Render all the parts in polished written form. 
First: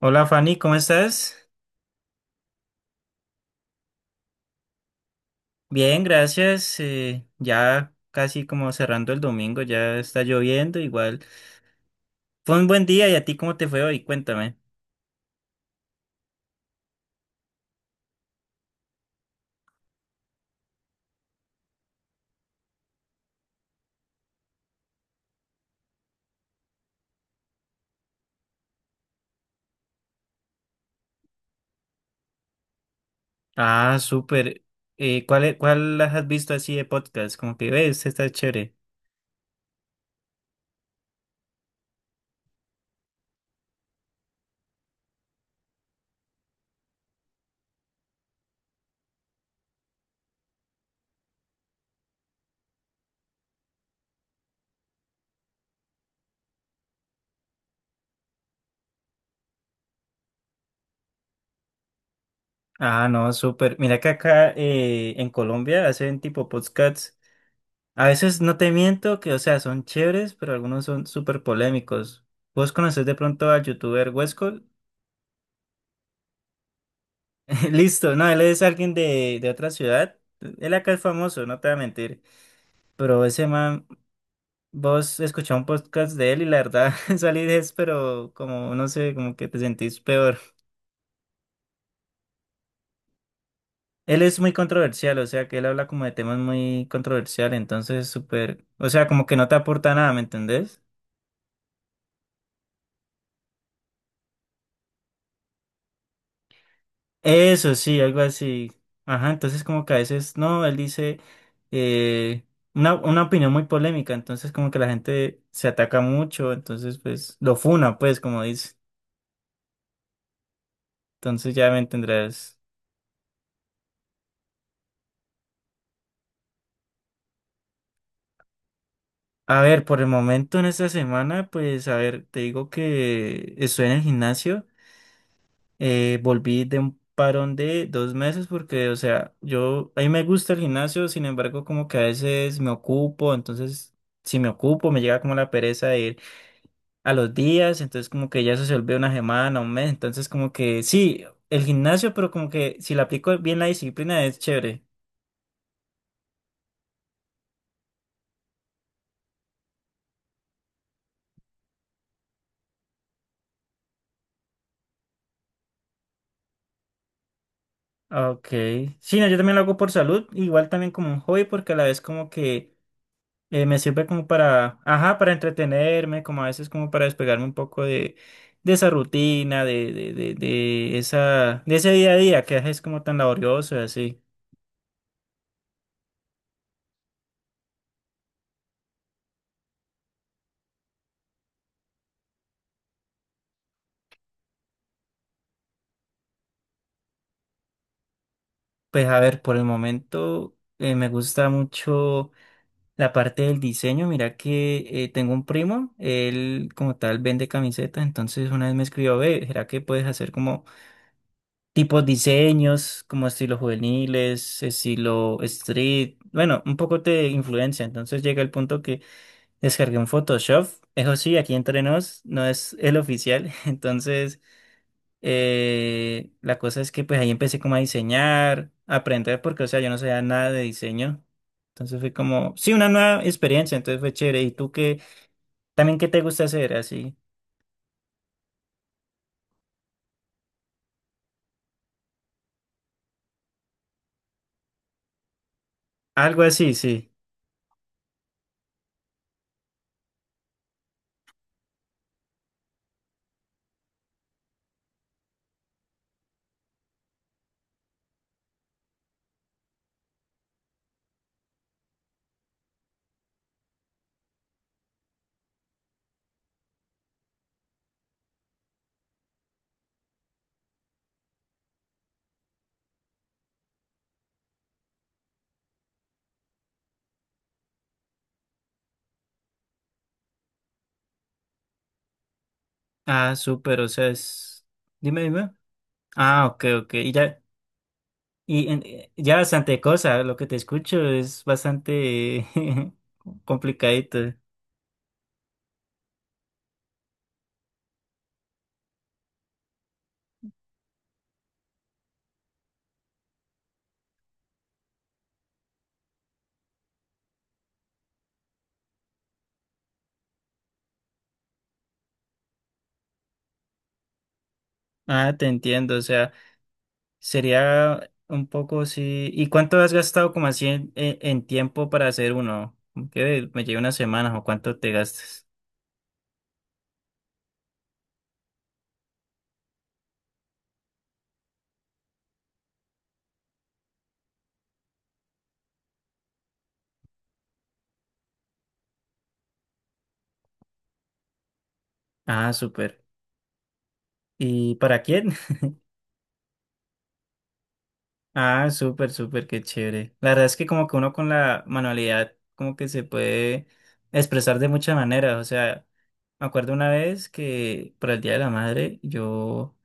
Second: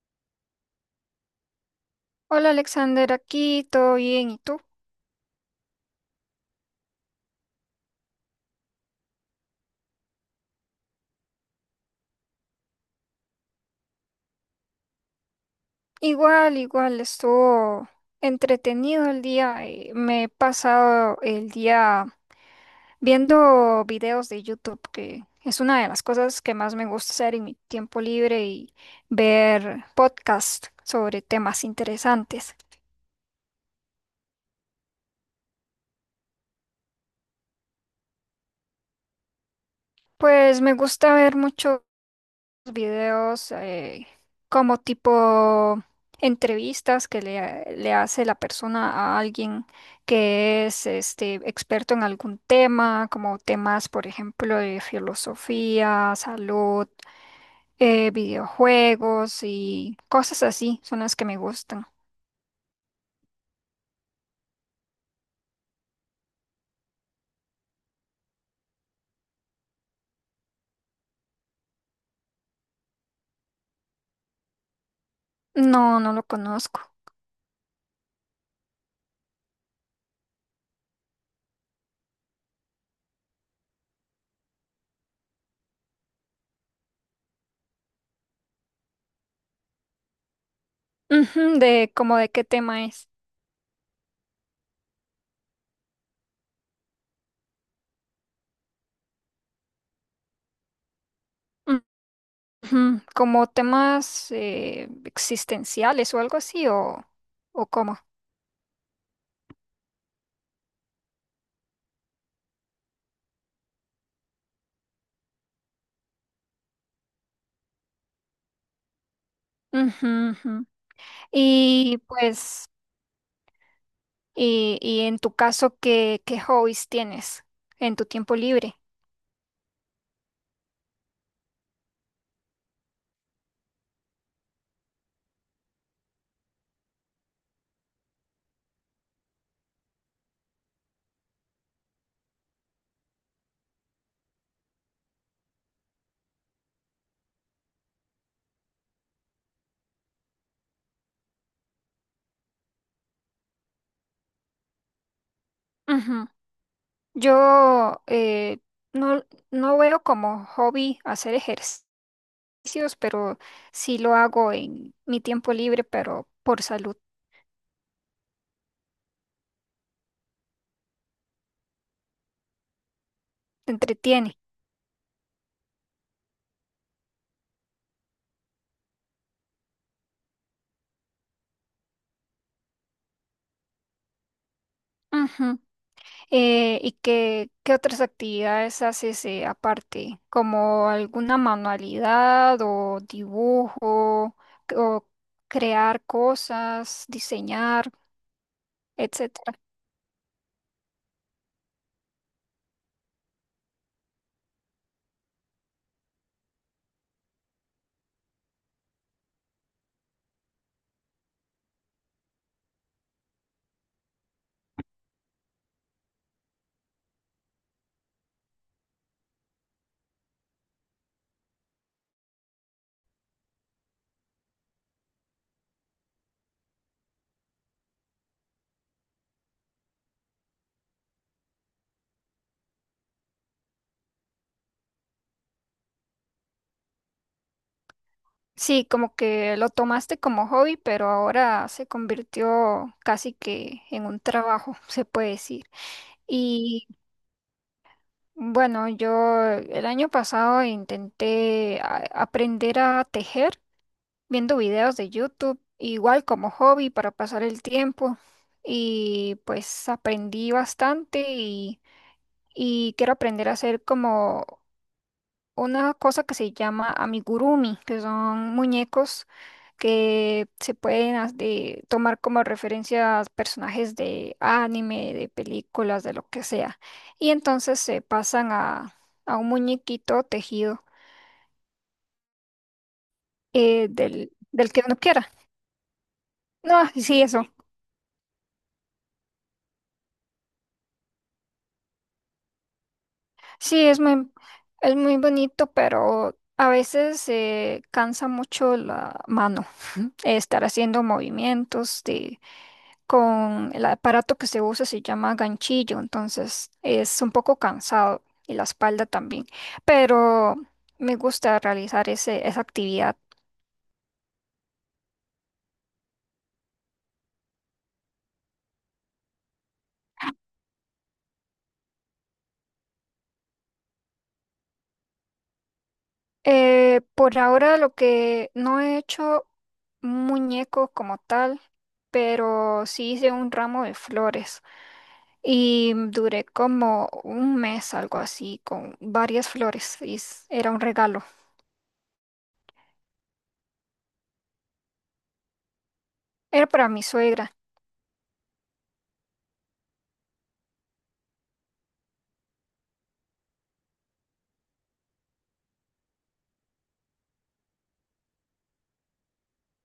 Hola Fanny, ¿cómo estás? Hola Alexander, aquí todo bien, ¿y tú? Bien, gracias. Ya casi como cerrando el domingo, ya está lloviendo igual. Fue un buen día. Y a ti, ¿cómo te fue hoy? Cuéntame. Igual, igual, estuvo entretenido el día. Me he pasado el día viendo videos de YouTube, que es una de las cosas que más me gusta hacer en mi tiempo libre y ver podcasts sobre temas interesantes. Ah, súper. ¿Cuál las has visto así de podcast? Como que ves, está chévere. Pues me gusta ver mucho videos como tipo entrevistas que le hace la persona a alguien que es este experto en algún tema, como temas, por ejemplo, de filosofía, salud, videojuegos y cosas así, son las que me gustan. Ah, no, súper. Mira que acá en Colombia hacen tipo podcasts. A veces no te miento que, o sea, son chéveres, pero algunos son súper polémicos. ¿Vos conocés de pronto al youtuber Huesco? No, no lo conozco. Listo, no, él es alguien de otra ciudad. Él acá es famoso, no te voy a mentir. Pero ese man, vos escuchás un podcast de él y la verdad salí de eso, pero como no sé, como que te sentís peor. Ujú, de como de qué tema es. Él es muy controversial, o sea que él habla como de temas muy controversiales, entonces súper, o sea, como que no te aporta nada, ¿me entendés? Ujú, como temas existenciales o algo así o Eso cómo. sí, algo así. Ajá, entonces como que a veces, no, él dice eh, una opinión muy polémica, entonces como que la gente se ataca mucho, entonces pues lo funa, pues como dice. Ujú, ujú. Entonces ya me Y entenderás. pues, y en tu caso, ¿qué, qué hobbies tienes en tu tiempo libre? A ver, por el momento en esta semana, pues a ver, te digo que estoy en el gimnasio. Volví de un parón de dos meses porque, o sea, yo, a mí me gusta el gimnasio, sin embargo como que a veces me ocupo, entonces si me ocupo me llega como la pereza de ir a los días, entonces como que ya eso se vuelve una semana, un mes, entonces como que sí, el gimnasio, pero como que si le aplico bien la disciplina es chévere. Ujú. Yo no, no veo como hobby hacer ejercicios, pero sí lo hago en mi tiempo libre, pero por salud, Ah, ok, sí, no, yo también lo hago por salud, igual también como un hobby, porque a la vez como que te me sirve como entretiene. para, ajá, para entretenerme, como a veces como para despegarme un poco de esa rutina, de esa, de ese día a día que es como tan laborioso y así. Ujú. ¿Y qué, qué otras actividades haces aparte? ¿Como alguna manualidad o dibujo o crear cosas, diseñar? Pues a ver, Etcétera. por el momento me gusta mucho la parte del diseño. Mira que tengo un primo, él como tal vende camisetas, entonces una vez me escribió, ve, ¿será que puedes hacer como tipos diseños, como estilo juveniles, estilo street? Bueno, un poco te influencia, entonces llega el punto que descargué un Photoshop, eso sí, aquí entre nos, no es el oficial. Entonces la cosa es que pues ahí empecé como a diseñar, a aprender, porque o sea, yo no sabía nada de diseño. Entonces fue como, sí, una nueva experiencia, entonces fue chévere. ¿Y tú qué, también qué te gusta hacer así? Sí, como que lo tomaste como hobby, pero ahora se convirtió casi que en un trabajo, se puede decir. Algo así, Y sí. bueno, yo el año pasado intenté aprender a tejer viendo videos de YouTube, igual como hobby para pasar el tiempo. Y pues aprendí bastante y quiero aprender a hacer como una cosa que se llama amigurumi, que son muñecos que se pueden tomar como referencias personajes de anime, de películas, de lo que sea. Y entonces se pasan a un muñequito tejido Ah, súper, o sea, es... del que uno Dime, quiera. dime. Ah, ok, No, ok. Y sí, ya, eso. y ya bastante cosa, lo que te escucho es bastante Sí, es muy, complicadito. es muy bonito, pero a veces se cansa mucho la mano. Estar haciendo movimientos de, con el aparato que se usa se llama ganchillo, entonces es un poco cansado y la espalda también, pero me gusta realizar esa actividad. Ah, te entiendo, o sea. Sería un poco, sí. ¿Y cuánto has gastado como así en, en tiempo para hacer uno? Como que me lleva unas semanas o cuánto te gastas. Por ahora lo que no he hecho un muñeco como tal, pero sí hice un ramo de flores y duré como un mes, algo así, con varias flores y era un regalo. Ah, súper. ¿Y para quién? Era para mi suegra. Ah, súper, súper, qué chévere. La verdad es que como que uno con la manualidad como que se puede expresar de muchas maneras. O sea, me acuerdo una vez que para el Día de la Madre yo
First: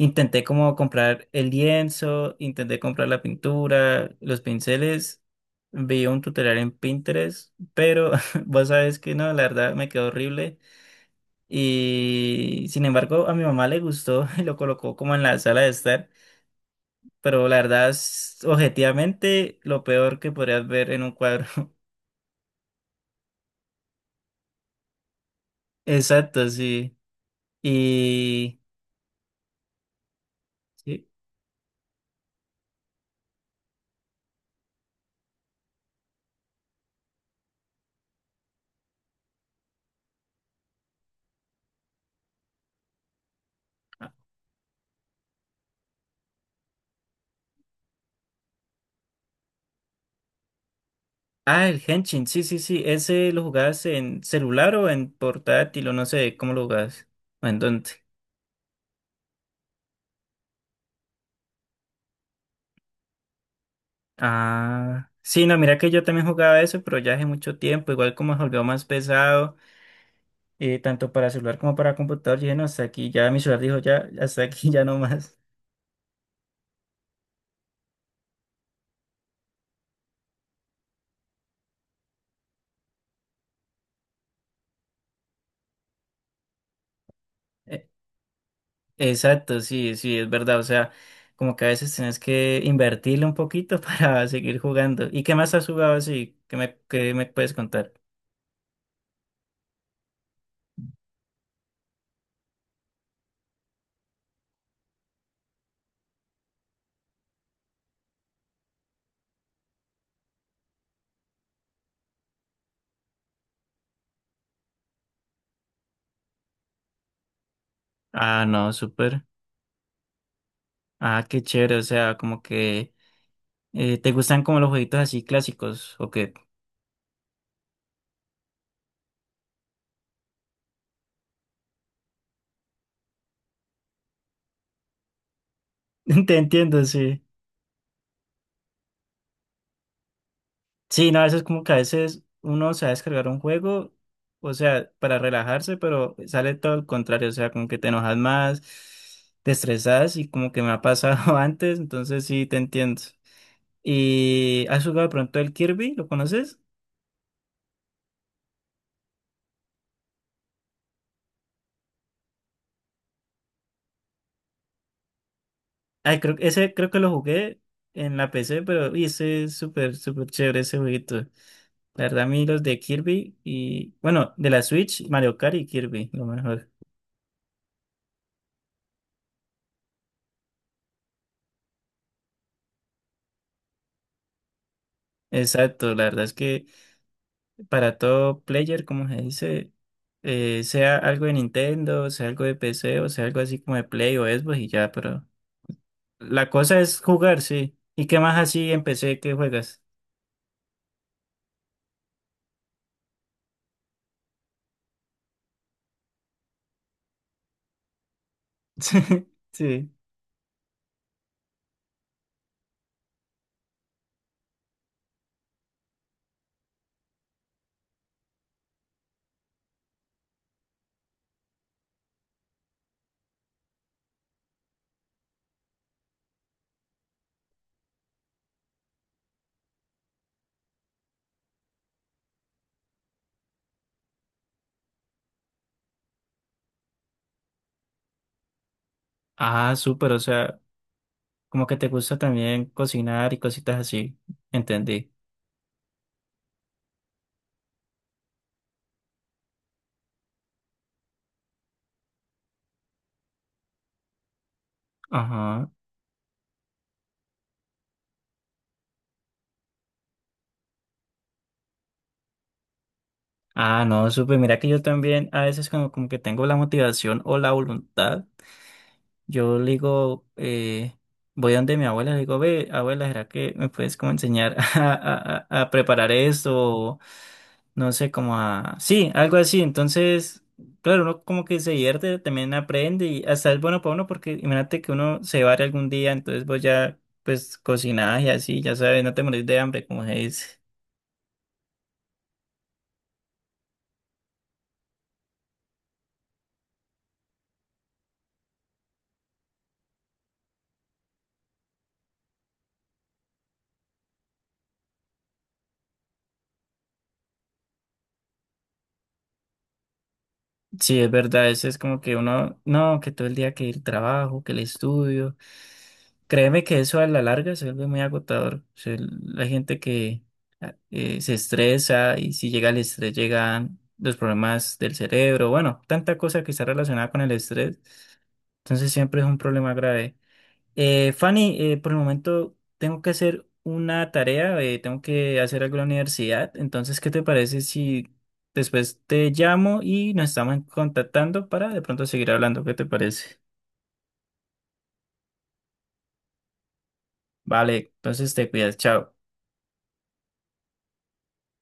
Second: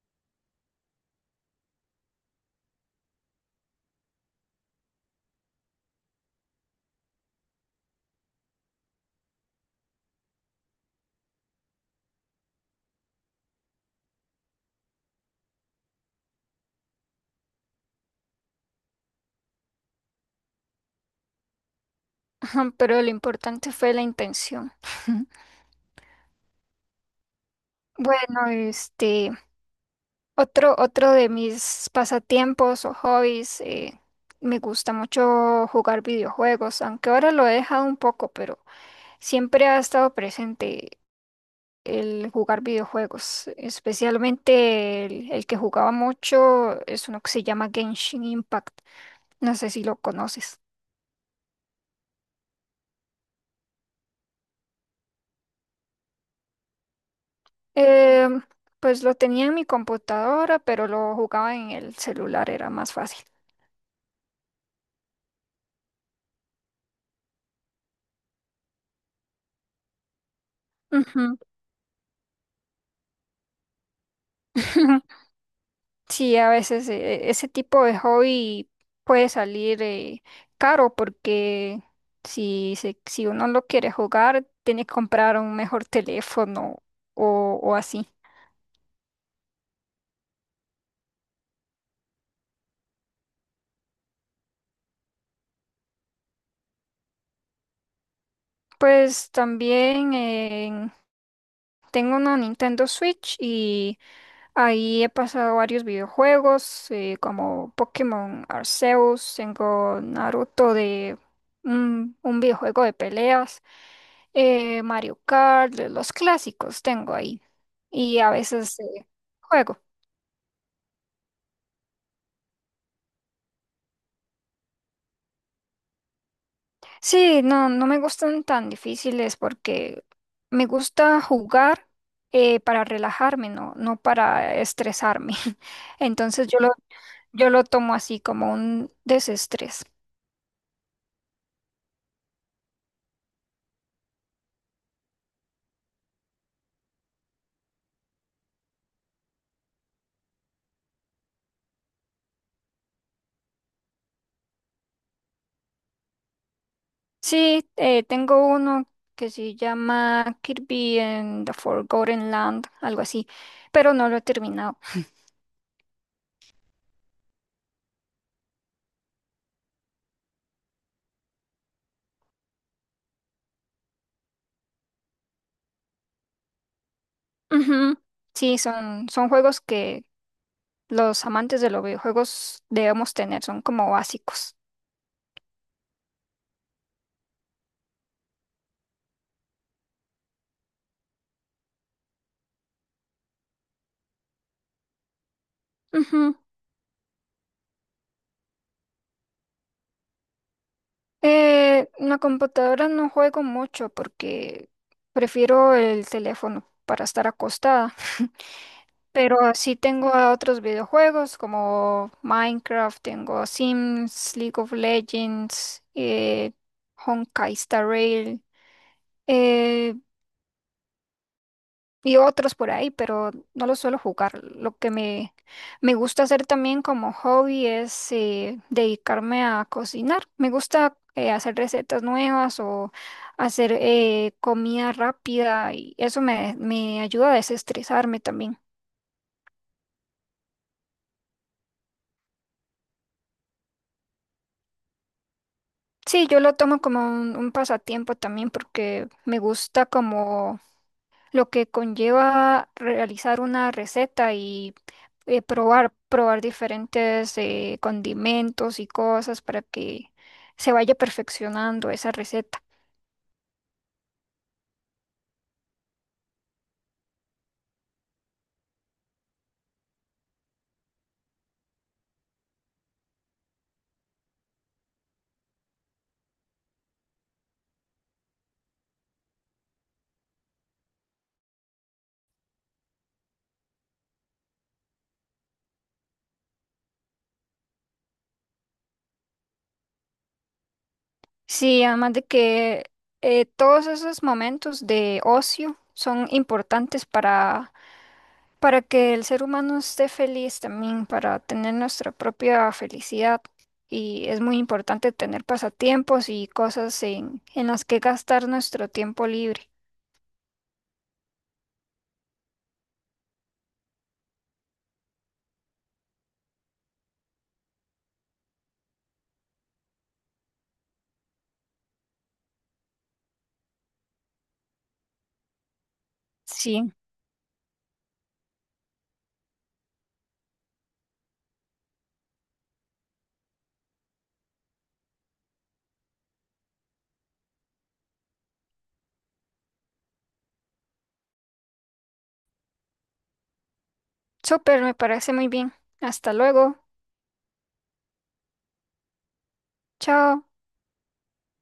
intenté como comprar el lienzo, intenté comprar la pintura, los pinceles, vi un tutorial en Pinterest, pero vos sabes que no, la verdad me quedó horrible. Y sin embargo, a mi mamá le gustó y lo colocó como en la sala de estar, pero la verdad es objetivamente lo peor que podrías ver en un cuadro. Pero lo importante fue la intención. Exacto, sí. Bueno, Y este, sí. otro de mis pasatiempos o hobbies, me gusta mucho jugar videojuegos, aunque ahora lo he dejado un poco, pero siempre ha estado presente el jugar videojuegos, especialmente el que jugaba mucho es uno que se llama Genshin Impact, no sé si lo conoces. Ah, el Henshin, sí, sí, sí. ¿Ese lo jugabas en celular o en portátil o no sé cómo lo jugabas? ¿O en dónde? Em, pues lo tenía en mi computadora, pero lo jugaba en el celular, era más fácil. Ah, sí, no, mira que yo también jugaba eso, pero ya hace mucho tiempo, igual como se volvió más pesado. Tanto para Ujú. celular como para computador, dije, no, hasta aquí, ya mi celular dijo, ya, hasta aquí, ya no más. Sí, a veces ese tipo de hobby puede salir caro porque si uno lo quiere jugar, tiene que comprar un mejor teléfono o Eh, así. exacto, sí, sí, es verdad, o sea, como que a veces tienes que invertirle un poquito para seguir jugando. ¿Y qué más has jugado así? Qué me puedes contar? Pues también tengo una Nintendo Switch y ahí he pasado varios videojuegos como Pokémon Arceus, tengo Naruto de un videojuego de peleas. Eh, Mario Kart, de los clásicos tengo ahí. Y a Ah, no, veces súper. juego. Ah, qué chévere, o sea, como que te gustan como los jueguitos así clásicos, ¿o qué? Sí, no, no me gustan tan difíciles porque me gusta jugar para relajarme, no, no para estresarme. Te Entonces yo lo, entiendo, sí. yo lo tomo así como un desestrés. Sí, no, a veces como que a veces uno se va a descargar un juego, o sea, para relajarse, pero sale todo el contrario, o sea, como que te enojas más, te estresas y como que me ha pasado antes, entonces sí, te entiendo. ¿Y has jugado de pronto el Kirby? ¿Lo conoces? Sí, tengo uno que se llama Kirby and the Forgotten Land, algo así, pero no lo he terminado. Ay, creo, ese creo que lo jugué en la PC, pero uy, ese es súper, súper chévere ese jueguito. La verdad, a mí los de Kirby y, bueno, de la Switch, Mario Kart y Kirby, lo mejor. Ujú. Son juegos que los amantes de los videojuegos debemos tener, son como básicos. Exacto, la verdad es que para todo player, como se dice, sea algo de Nintendo, sea algo de PC o sea algo así como de Play o Xbox y ya, pero Ujú. la cosa es jugar, sí. ¿Y qué más así en PC que juegas? En la computadora no juego mucho porque prefiero el teléfono para estar acostada, pero así Sí. tengo a otros videojuegos como Minecraft, tengo Sims, League of Legends, Honkai Star Rail. eh, y otros por ahí, pero no los suelo jugar. Me gusta hacer también como hobby es dedicarme a cocinar. Me gusta hacer recetas nuevas o hacer comida rápida y me ayuda a desestresarme también. Ah, súper, o sea, como que te gusta también cocinar y cositas así. Entendí. Sí, yo lo tomo como un pasatiempo también porque me gusta como lo que conlleva realizar una receta y Ajá. Probar diferentes condimentos y cosas para que se vaya perfeccionando esa receta. Ah, no, súper. Mira que yo también a veces como, como que tengo la motivación o la voluntad. Yo le digo, voy donde mi abuela, le digo, ve, abuela, ¿será que me puedes como enseñar a, a preparar esto? O no sé, como a... Sí, algo así. Entonces, claro, uno como que se divierte, también aprende y hasta es bueno para uno porque imagínate que uno se va algún día, entonces vos ya, pues, cocinás y así, ya sabes, no te morís de hambre, como se dice. Sí, además de que todos esos momentos de ocio son importantes para que el ser humano esté feliz también, para tener nuestra propia felicidad. Y es muy importante tener pasatiempos y cosas en las que gastar nuestro tiempo libre. Sí, es verdad, eso es como que uno, no, que todo el día que el trabajo, que el estudio. Créeme que eso a la larga se vuelve muy agotador. O sea, la gente que se estresa y si llega el estrés llegan los problemas del cerebro, bueno, tanta cosa que está Sí, relacionada con el estrés. Entonces siempre es un problema grave. Fanny, por el momento tengo que hacer una tarea, tengo que hacer algo en la universidad, entonces, ¿qué te parece si después te llamo y nos estamos contactando para de pronto seguir hablando? ¿Qué te parece? súper, me parece muy bien. Hasta luego. Vale, entonces te cuidas, chao. Chao.